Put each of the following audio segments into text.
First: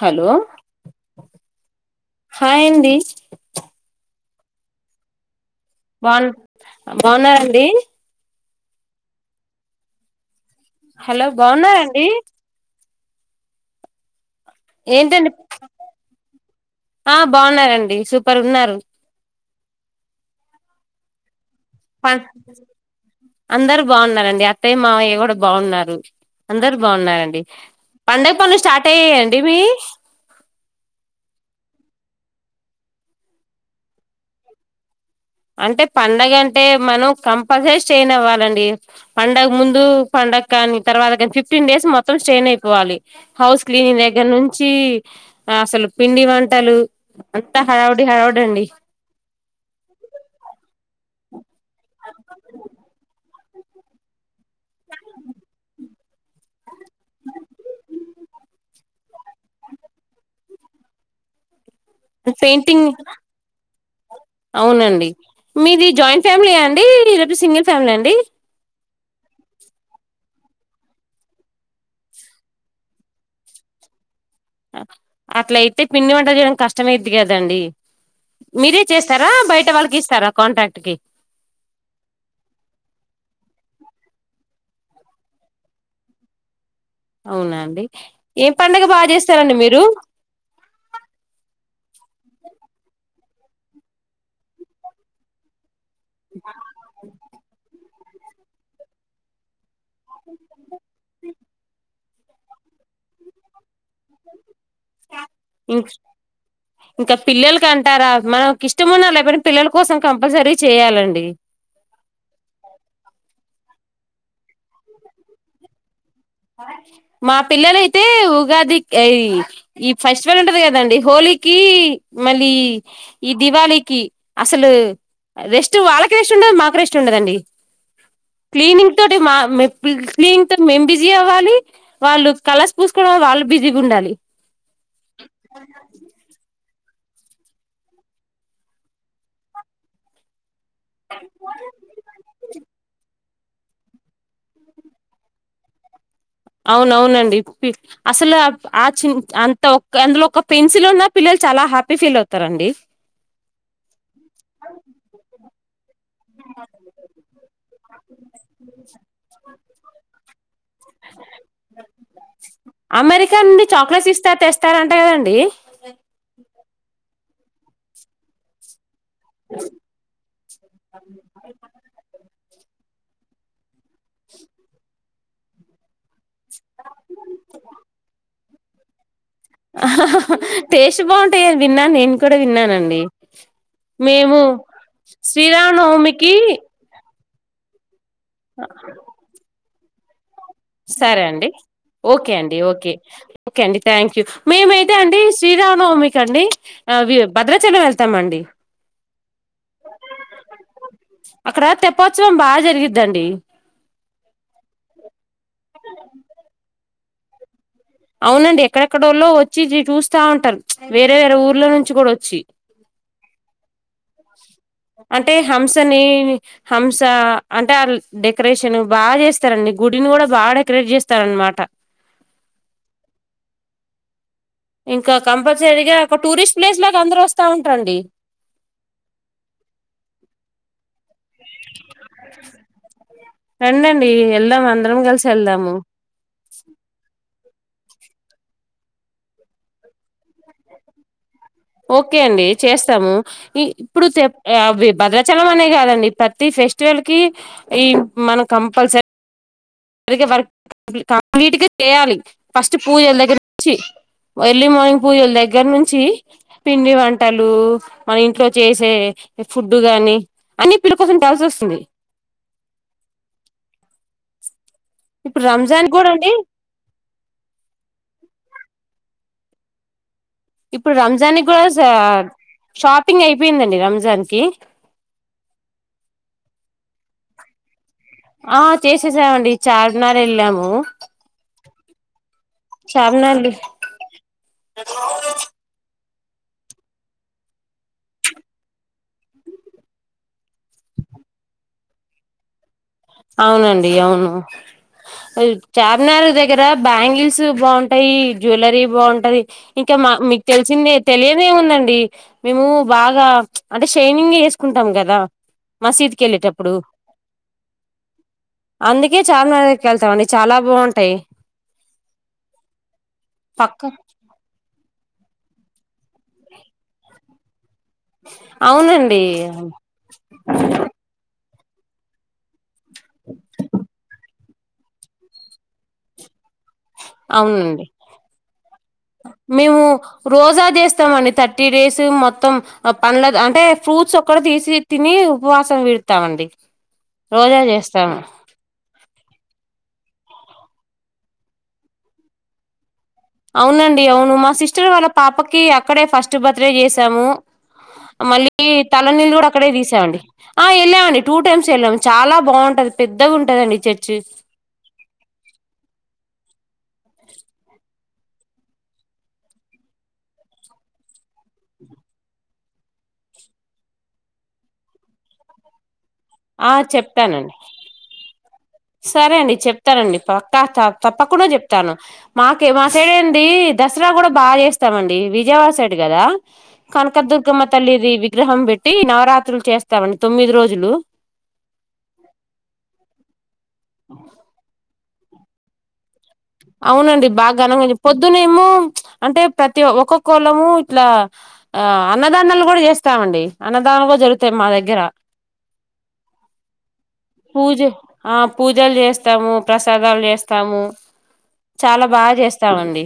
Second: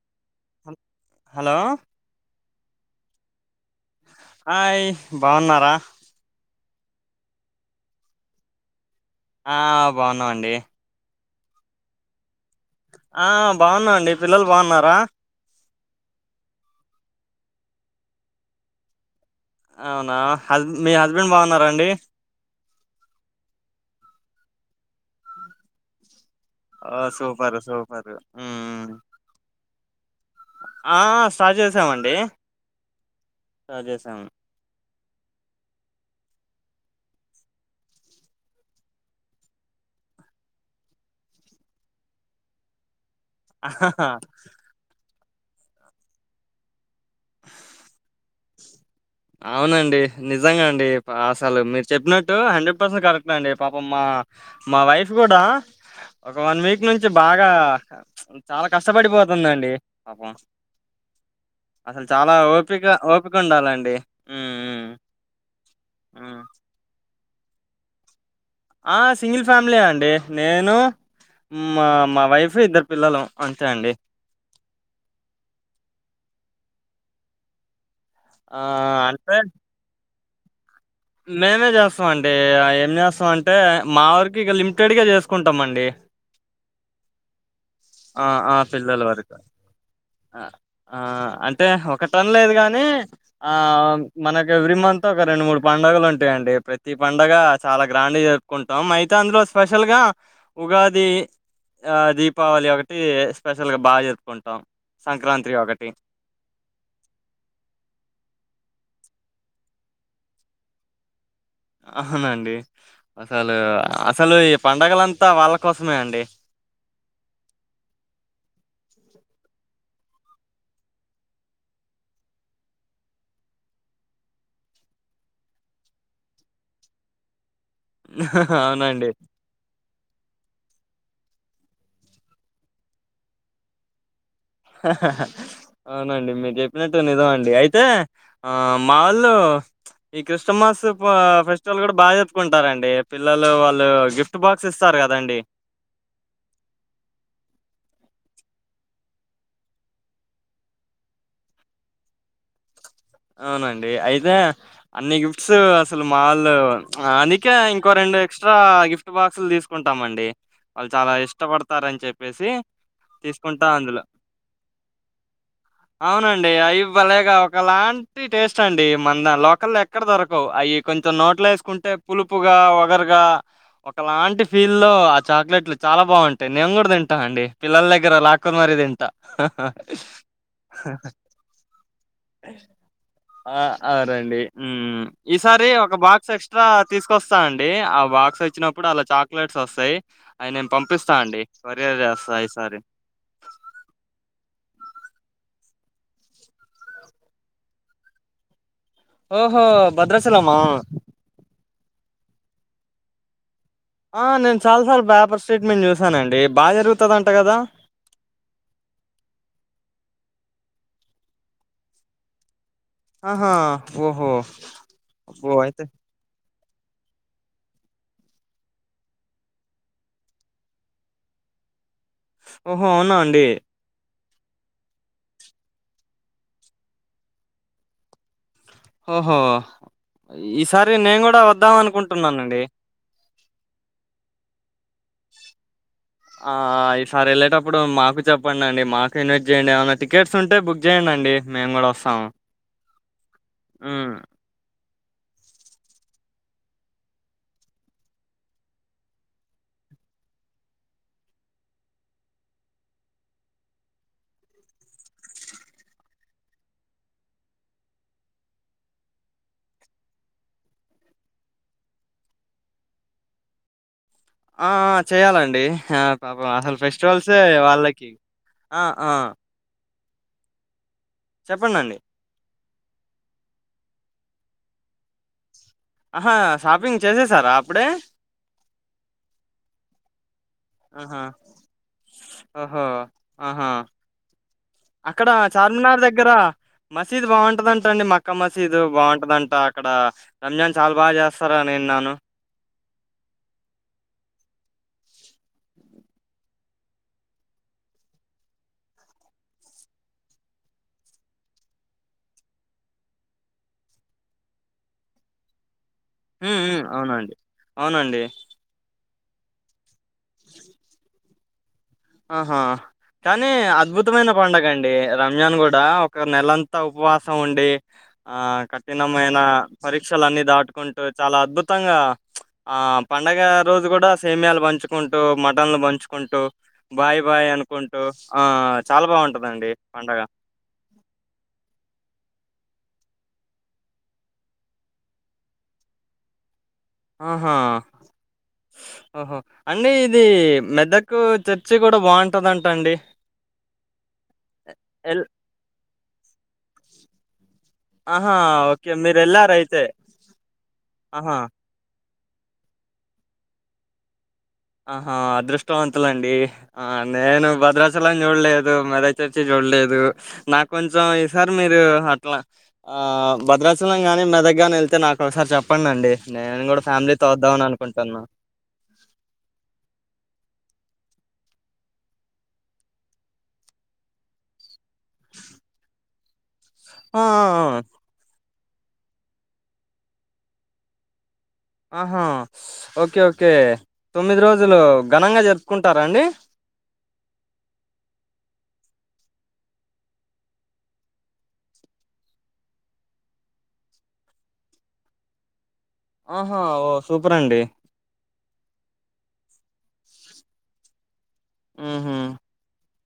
Hello hello hi అండి ఆయ్ బాగున్నారు బాగు బాగుంనరా అండి ఆహ్ భాగున్నంమంది హలో బాగున్నారాండి ఆహ్ బాగున్నా అండి పిల్లలు బాగున్నారా ఏంటండి ఆ బాగున్నారండి సూపర్ ఉన్నారు అవునా హస్ మీ హస్బెండ్ బాగున్నడ ప అందరు బాగున్నారండి అత్తయ్య మావయ్య కూడా బాగున్నారు అందరు ఓ బాగున్నారండి సూపర్ సూపర్ పడుగ పనులు స్టార్ట్ అయ్యాయ అండి మీవి ఆహ్ స్టార్ట్ చేసామండి స్టార్ట్ చేసాం అంటే పండగ అంటే మను కంపల్సరీ స్టెయిన్ అవ్వాలంది పండగ ముందు పన్ డకాని తర్వాత కానీ ఫిఫ్టీన్ డేస్ మొత్తం స్టెయిన్ అయిపోవాలి హౌస్ క్లీనింగ్ ఆహాహా. దగ్గర నుంచి అసలు పిండి వంటలు అంతా హడావిడి హడావిడి అండి అవునండి నిజంగా అండి అసలు మీరు చెప్పినట్టు హండ్రెడ్ పస్ కరె అండి పాపం మా మా వైఫ్ కూడా ఒక వన్ వీక్ వన్ వీక్ నుంచి బాగా చాలా కష్టపడిపోతుందండి పాపం అసల్ చాలా ఓపిగ పెయింటింగ్ ఓపిక ఉండాలండి మ్మ్ మ్మ్ అవునండి మీది జాయింట్ మ్మ్ ఫ్యామిలీయా అండి లేకపోతే సింగిల్ ఫ్యామిలియా అండి ఆహ్ సింగిల్ ఫ్యామిలీయే అండి నేను మా మా వైఫ్ ఇద్దరం పిల్లలు అంతే అండి అట్లయితే పిండి వంటలు చేయడం కష్టమైది కదండి ఆ మీరే చేస్తారా అంటే బయట వాళ్ళకి ఇస్తారా కాంట్రాక్ట్ కి మేమే చేస్తామ అండి ఏనీ చేస్తాం అంటే మా వరకు ఇంకా లిమిటెడ్గా చేసుకుంటాం అండి అవునా ఆహ్ ఏం ఆహ్ పండగ పిల్లల బాగా వరకు చేస్తారండి మీరు ఆ ఆహ్ అంటే ఓహో ఒక టన్ లేదు గాని ఆ మనకు ఎవ్రీ మంత్ ఒక రెండు మూడు పండుగలు ఉంటాయండి ప్రతి పండగ చాలా గ్రాండ్ జరుపుకుంటాం అయితే అందులోస్ స్పెషల్ గా ఉగాది ఆ దీపావళి ఏవైతే స్పెషల్ గా బా జరుపుకుంటాం సంక్రాంతి ఇం ఒకటి ఇంకా పిల్లలకి అంటారా మనకి ఇష్టం ఉన్నా లేకపోయినా పిల్లల కోసం కంపల్సరీ చేయాలండి ఆహానండి అసలు అసలు ఈ పండగలంతా వాళ్ళ కోసమే అండి మా పిల్లలయితే ఉగాది ఏయ్ ఈ ఫెస్టివల్ ఉంటది కదండి హోలీ కి మళ్ళీ ఈ దివాళికి అసలు రెస్ట్ వాళ్ళకి రెస్ట్ ఉండదు మాక్ రెస్ట్ ఉండదండి క్లీనింగ్ అవునండి. తోటి మా మే ఫిల్స క్లీనింగ్ తో మేం బిజ్ జీ అవ్వాలి వాళ్ళు కలర్ పూసుకోవడంలో వాళ్ళు బిజీగా ఉండాలి అహాఆహా అవునండి మీర్ చెప్ నేట్టు నిజం అండి అయితే ఆ మా ఒళ్ళు ఈ క్రిష్ స్మస్ ప ఫెస్టివల్ కూడా బా జరుపుకుంటారండి పిల్లలలు వాళ్ళు గిఫ్ట్ బాక్స్ ఇస్తారు కదండి అవునవునండి పి అసలు ఆ చిన్ అంత ఒక్ అందులో ఒక పెన్సిల్ ఉన్న పిల్ల్ చాలా హ్యాపీ ఫీల్ అవుతారండి అవునండి అయితే అన్ని గిఫ్ట్స్ అసల్ మాల్ అందుకే ఇంకో రెండు ఎక్స్ట్రా గిఫ్ట్ బాక్సులు తీసుకుంటాం అండి అ చాలా ఇష్టపడతారని చెప్పేసి అమెరికా నుండి తీసుకుంటా అందులో చాక్లెస్ ఇస్తా తెస్తారంటా అవునండి అయి భలేగా ఒకలాంటి టేస్ట్ అండి మన లోకల్ ఎక్కడ దొరకవు అయి కొంచెం నోట్లో వేసుకుంటే పులుపుగా వగరుగా ఒకలాంటి ఫీల్లో ఆ చాక్లెట్లు చాలా బంటాయి నేను కూడా తింటా అండి పిల్లల దగ్గర లాక్ కున్ మరి తింటా టేస్ట్ బంటాయి అన్ విన్నాను నేను కూడా విన్నానండి ఆ మేము అరండి ఈసారి ఒక బాక్స్ శ్రీరామనవమికి ఎక్స్ట్రా తీసుకొస్తా అండి అవ్ బాక్స్ వచ్చినప్పుడు అలా చాక్లెట్స్ వసై సరే అండి ఓకే అండి ఈసారి. ఓకే ఓకే అండి థ్యాంక్ యూ మీ మై అదే అండి శ్రీరామఅవమికి అండి ఆవి భద్రాచలం వెళ్తామండి ఓహో భద్రాచలమా అక్కడ తెప్పోత్సవం బాగా జరిగిద్ధండి ఆ నేను చాలాసార్లు బేపర్ స్ట్రేట్మెట్ చూసానండి బాగా జరుగుతది అంట కదా అవునండి ఎక్కడెక్కడళ్ళో వచ్చి చూస్తా ఉంటారు వేరే వేరే ఊర్ల నుంచి కూడా వచ్చి అహా ఓహో అంటే అబ్బో అయితే హంసని హంస అంటే డెకరేషన్ బాగా చేస్తారండి గుడిని కూడా బా డెకరేట్ చేస్తారన్నమాట. మాట ఓహో అవునా అండి ఇంకా కంపల్సరీగా ఒక టూరిస్ట్ ప్లేస్లోకి అందరు వస్తా ఉంటా అండి ఓహో ఈసారి నేను కూడా వద్దాం అనుకుంటున్నానండి రండండి వెళ్దాం అందరం కలిసి వెళ్దాము ప్పుడు మాకు చెప్పండి అండి మాకు ఇన్వైట్ చేయండి ఏమనా టికెట్స్ ఉంటే బుక్ చేయండి అండి మేము కూడా ఓకే వస్తాము అండి చేస్తాము ఇప్పుడు మ్మ్ చె భద్రాచలం అనే కాదండి ప్రతి ఫెస్టివల్కి ఈ మనం కంపల్సరీ సరిగ వర్క్ కంప్లీట్గా చేయాలి ఫస్ట్ పూజల దగ్గర నుంచి ఎర్లీ మార్నింగ్ పూజలు దగ్గర నుంచి పిండి వంటలు మన ఇంట్లో చేసే ఫుడ్డు గాని అన్ని పిల్ల కోసం కాల్సి వస్తుంది ఆ ఇప్పుడు చేయ్యాలండి రంజాన్ కూడా అండి పాప అసలు ఫెస్టివల్సే వాళ్ళకి ఆ ఆ ఇప్పుడు రంజాన్ కూడా సా చెప్పండండి షాపింగ్ అయిపోయిందండి రంజాన్ కి అహా షాపింగ్ చేసేసారా అప్పుడే ఆ చేసేసామండి ఈ చార్మినార్ వెళ్ళాము ఆహా ఓహో చార్మినార్ ఆహా అక్కడ చార్మినార్ దగ్గర మసీదు బాగుంటదంట అండి మక్కా మసీదు బాగుంటదంట అక్కడ రంజాన్ చాలా బాగా చేస్తారని విన్నాను అవునండి అవును చార్మినార్ దగ్గర బ్యాంగిల్స్ బాగుంటాయి జువలరీ బాగుంటాయి ఇంకా మీకు తెలిసిందే తెలియదేముందండి మేము బాగా అంటే షైనింగ్ వేసుకుంటాం కదా లా హ్మ్ ఉ అవునండి అవునండి అందుకే చార్మినార్ దగ్గరకి వెళ్తామండి చాలా బాగుంటాయి ఆహా కానీ పక్క అద్భుతమైనా పండగ అండి రంజాన్ కూడా ఒక నెలంతా ఉపవాసం ఉండి ఆ అవునండి కఠినమైన పరీక్షలున్ని దాటుకుంటూ చాలా అద్భుతంగా ఆ పండగ రోజు కూడా సేమయాలు పంచుకుంటూ మటన్లు పంచుకుంటూ బాయ్ బాయ్ అవునండి అనుకుంటూ ఆ చాలా బాగుంటదండి మేము పండగ ఫేసు మొత్తం పండ్ల అంటే ఫ్రూట్స్ ఒక్కడ తీసి తిని ఉపవాసం విడతామండి ఆహా రోజా చేస్తాము ఆహో అన్నీ ఇది మెద్దకు చర్చి కూడా బాగుంటదింటండి అవునండి అవును మా సిస్టర్ వాళ్ళ పాపకి అక్కడే ఫస్ట్ బర్త్డే చేసాము ఆహా మళ్ళీ ఓకే తల మీరు నీళ్ళు కూడా వెళ్ళార అక్కడే అయితే తీసామండి ఆ వెళ్ళామండి టూ ఆహా టైమ్స్ వెళ్ళాము చాలా బాగుంటది పెద్దగా ఉంటదండి చర్చి ఆహా అదృష్టవంతులండి ఆ నేను భద్రాచలని చూడలేదు మెదా చర్చి చూడలేదు లేదు నాకు కొంచెం ఈ సార్ మీరు అట్లా భద్రాచలం కానీ మెదక్ ని వెళ్తే నాకు ఒకసారి చెప్పండిండి నేను ఆ కూడా ఫ్యామిలీ తోద్దాం చెప్తానండి అని అనుకుంటున్నా సరే అండి చెప్తానం పక్క తప్పకుండా చెప్తాను మాకే మాకేడ ఏడి దసరా కూడా బాగా చేస్తామండి విజయవాడ సైడ్ కదా ఆ ఆ కనకదుర్గమ్మ ఆ! తల్లిది విగ్రహం పెట్టీ పేట్టి నవరాత్రులు చేస్తామండి తొమ్మిది రోజులు ఆహా ఓకే ఓకే తొమ్మిది రోజులు ఘనంగా జరుపుకుంటారా అండి అవునండి బాగా ఘనంగా పొద్దునేేమో అంటే ప్రతి ఒక్కొక్కళము ఇట్లా ఆ అన్నదానాలు కూడా చేస్తామండి అన్నదానం కూడా జరుగుతాయి మా దగ్గర ఆహా ఓ సూపర్ అండి పూజ ఆ పూజలు చేస్తాము ప్రసాదాలు చేస్తాము చాలా ఉహు బాగా చేస్తాముండి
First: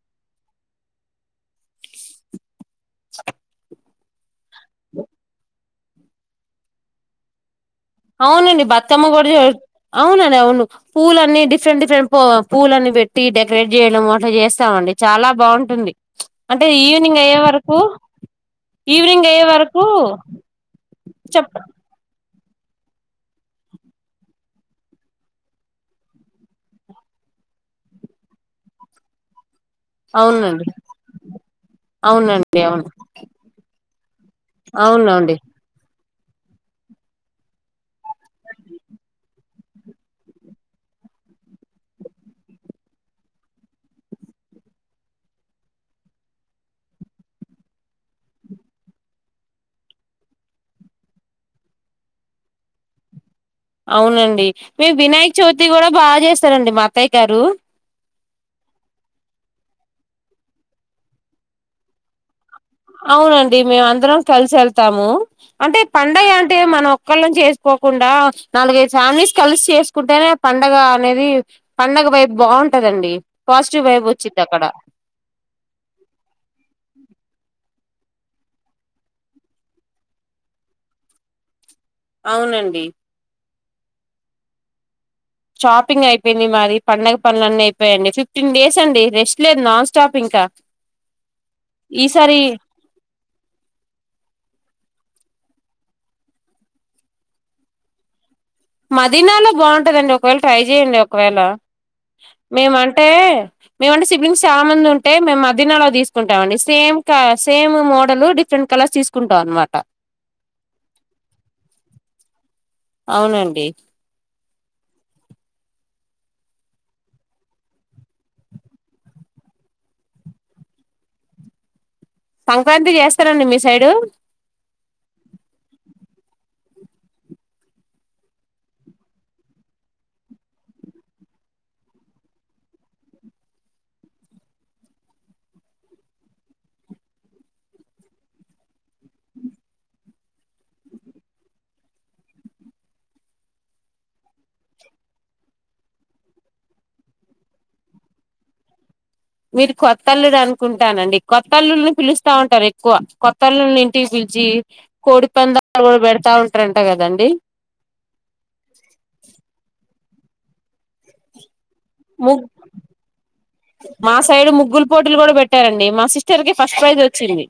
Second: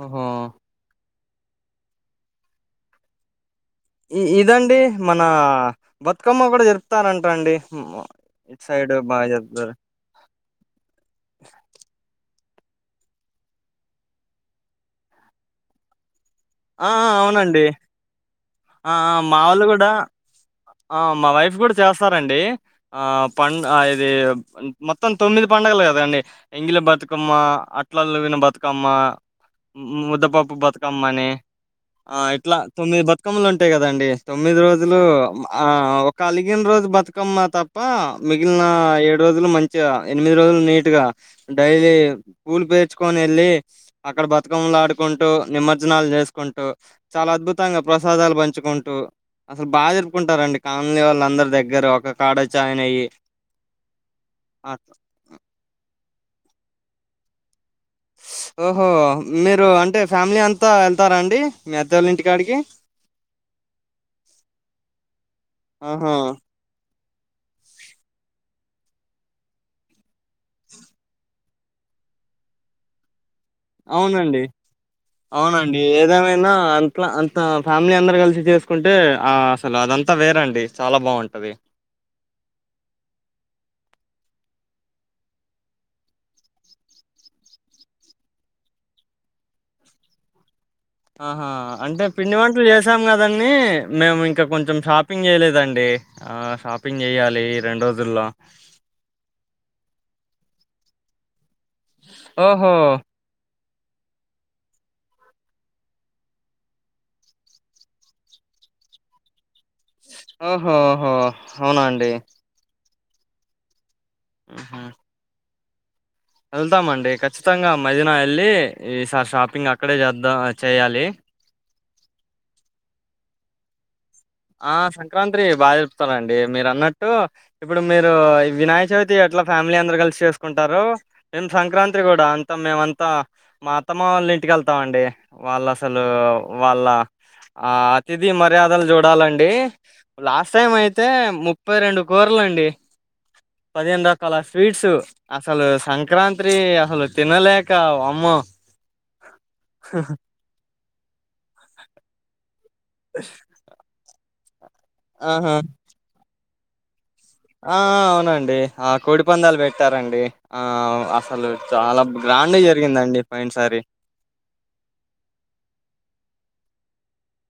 ఓహో స ఈ ఇదండి మన బతుకమ్మ కూడా జపుతారంటాండి అవునండి బత్తమ్మ కూడా అవునండి అవును పూల అన్నీ డిఫరెంట్ డిఫరెంట్ పూలను పెట్టి డెకరేట్ చేయడం అట్లా చేస్తామండి చాలా బాగుంటుంది అంటే ఆ అ ఈవినింగ్ అయ్యే అవునండి వరకు ఆ ఈవినింగ్ మా అయ్యే వాళ్ళు వరకు కూడా ఆ మా చెప్ప వైఫ్ కూడా చేస్తారండి ఆ పం అది మొత్తం తొమ్మిది పండగలు కదండి ఎంగిలి బతుకమ్మ అట్లలు విన బతుకమ్మ ముద్దపప్పు అవునండి బతుకమ్మనే ఆ ఇట్లా అవునండి అవును తొమ్మిది బతుకమ్మలు ఉంటాయి కదండి తొమ్మిది రోజులు అవునండి ఆ కలిగిన రోజు బతుకమ్మ తప్ప మిగిలిన ఏడు రోజులు మంచిగా ఎనిమిది రోజులు నీట్గ డైలీ పూలు పేర్చుకొని వెళ్ళి అక్కడ బతుకమ్మలు ఆడుకుంటూ నిమజ్జనాలు చేసుకు కుంటూ చాలా అద్భుతంగా ప్రసాదాలు పంచుకుంటూ అసలు బాగా జరుపుకుంటారంండి కాలనీ వాళ్ళ అందరు దగ్గర ఒక కాడ వచ్చి జాయిన్ అయ్యి అవునండి అట్ మేము వినాయక చవితి కూడా బాగా చేస్తారండి మాత్తయ్య గారు ఓహో మీరు అంటే ఫ్యామిలీ అంతా వెళ్తారా అండి మీ అత్త వాళ్ల ఇంటికాడికి అవునండి మేము అందరం కలిసి వెళ్తాము అంటే ఆహా పండగ అంటే మనము ఒక్కళ్ళం చేసుకోకుండా నాలుగైదు సాార్మస్ కలిసి చేసుకుంటేనే పండగ అనేది పండగ ఇ వైపు బాగుంటదండి పాజిటివ్ వైబ్ వచ్చింది అవునండి అక్కడ అవునండి ఏదేమైనా అంతలా అంత ఫ్యామిలీ అందరు కలిసి చేసుకుంటే అసలు అదంతా వేరండి చాలా బాగుంటుంది అవునండి షాపింగ్ అయిపోయింది మారి పండగ పనుడ్ల అన్నీ అయిపోయాయిడి ఫిఫ్టీన్ డేస్ అండి రెస్ట్ లేదు నాన్ స్టాప్ ఇంకా ఆహా అంటే పిండి ఈసారి వంటలు చేసాం కదండి మేము ఇంకా కొంచెం షాప్ షాపింగ్ చేయలేదండి హా షాపింగ్ చేయాలి రెండు రోజుల్లో జీవి అండి ఒకవేళ ఓహో! మేముంటే మేముంటే సిబ్లింగ్స్ చాలా మంది ఉంటే మేము మదీనలో తీసుకుంటాండి సేమ్ క సేమ్ మోడల్ డిఫరెంట్ కలర్ అలా తీసుకుంటావు అన్నమాట ఓహోహో అవునా అండి అవునండి ఆహా వెళ్తామండి ఖచ్చితంగా మదీనా వెళ్ళి ఈసారి షాపింగ్ అక్కడే చేద్దా చేయాలి సంక్రాంతి చేస్తారండి మీ సైడు ఆ సంక్రాంతి బాగా చెప్తారుండి మీరు అన్నట్టు ఇప్పుడు మీరు వినాయక చవితి అట్లా ఫ ఫ్యామిలీ అందరు కలిసి చేసుకుంటారు మేం సంక్రాంతి కూడా అంత మేమంతా మా అత్తమ్మ వాళ్ళ ఇంటికి వెళ్తాం అండి వాళ్ళు అసలు వాళ్ళ ఆ అతిథి మర్యాదలు చడ చడాలండి లాస్ట్ టైం అయితే ముప్పై రెండు కూరలుండి పదిహేను రకాల స్వీట్స్ అసలు సంక్రాంతి అసలు తినలేక అమ్మ ఆ మీరు కొత్తల్లుడు అనుకుంటానండి కొత్త అల్లుల్ని పిలుస్తా ఉంటారు ఎక్కువ కొత్తళ్లు టి పిలిచి కోడి ఆహా పందారు కూడా పెడతా ఉంటారంట కదండి ఆ అవునండి ఆ కోడి పందాలు పెట్టారండి ఆ అసలు ముగ్ గ్రైండ్ గా జరిగిందండి పోయినసారి మా సైడు ముగ్గులు పోటీలు కూడా పెట్టారండి మా సిస్టర్ కి ఫస్ట్ ప్రైజ్ వచ్చింది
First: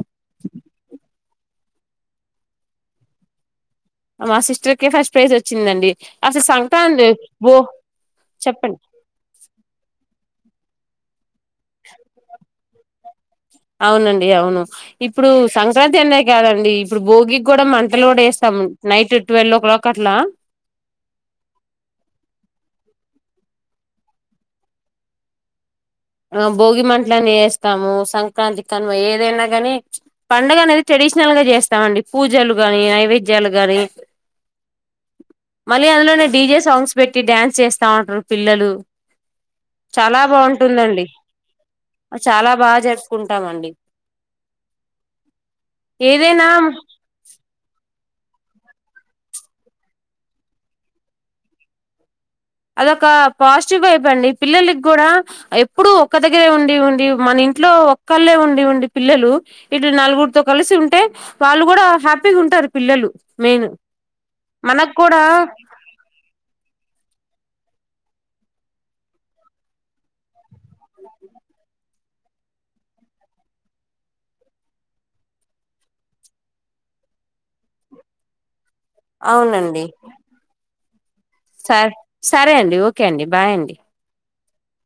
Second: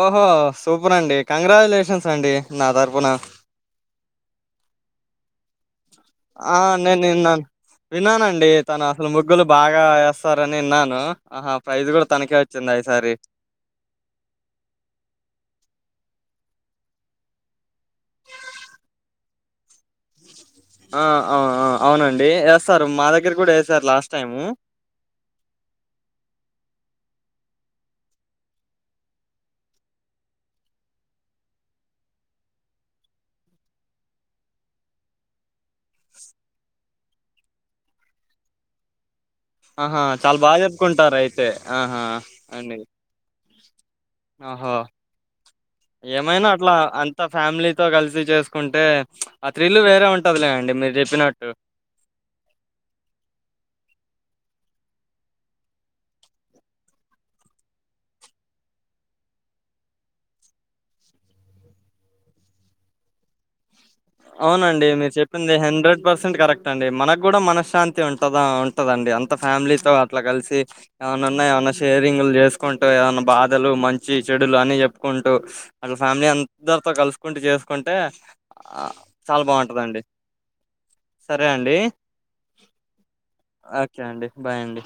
ఓహో సూపర్ అండి కంగ్రాచ్యులేషన్స్ అండి నా తరుపున మా సిస్టర్ కే ఫస్ట్ ప్రైజ్ వచ్చిందండి అసలు ఆ నేను సంక్రాంతి విన్నాను బో విన్నానండి చెప్పండి తను అసలు ముగ్గులు బాగా వేస్తారని విన్నాను ఆహా ప్రైజ్ కూడా తనఖే వచ్చింది ఈసారి అవునండి అవును ఇప్పుడు సంక్రాంతి అందరికీ కాదండి ఇప్పుడు భోగికి కూడా మంటలు కూడా వేస్తాం నైట్ ట్వెల్వ్ ఓ క్లాక్ అట్లా ఆ అ అవునండి వస్తారు మా దగ్గర దగ్గర కూడా సార్ లాస్ట్ టైము ఆ భోగి మంటలన్ని వేస్తాము సంక్రాంతి కనుమ ఏదైనా కానీ పండుగ అనేది చెడి టడిషనల్ గా చేస్తామండి పూజలు గాని నైవేద్యాలు గాని ఒ మళ్ళీ అందులోనే డీజే సాంగ్స్ పెట్టి డ్యాన్స్ చేస్తా ఉంటారు పిల్లలు ఆహా చాలా బాగా చెప్పుకుంటారు అయితే ఆహా వడి ఆహో ఏదైనా ఏమైనా అట్లా అంత ఫ్యామిలీతో డిస్ చేసుకుంటే ఆ త్రీలు వేరే ఉంటదిలే అండి మీరు చెప్పినట్టు అదొక పాజిటివ్ వైపు అండి పిల్లలకి కూడా ఎప్పుడు ఒక్క దగ్గరే ఉండి ఉండి మైండ్ ఇంట్లో ఒక్కళ్లే ఉండి ఉండి పిల్లలు ఇటు నలుగురితో కలిసి ఉంటే వాళ్ళు కూడా హ్యాపీగా ఉ టారు పిల్లలు మెయిన్ అవునండి మనకు మీరు కూడా చెప్పింది హండ్రెడ్ పర్సెంట్ కరెక్ట్ అండి మనకు కూడా మన శాంతి ఉంటదా ఉంటదండి అంత ఫ్యామిలీతో అట్లా కలిసి ఏమనా ఉన్నా ఏమన్నా షేరింగ్లు చేసుకుంట ఏదన్నా బాధలు మంచి చెడులు అని చెప్పుకుంటూ మన ఫ్యామిలీ అందరితో కలుసుకుంటూ చేసుకు కుంటే ఆహ్ చాలా అవునండి బావుంటదండి. సరే అండి సర్ సరే అండి ఓకే అండి బాయ్ అండి ఓకే అండి బాయ్ అండి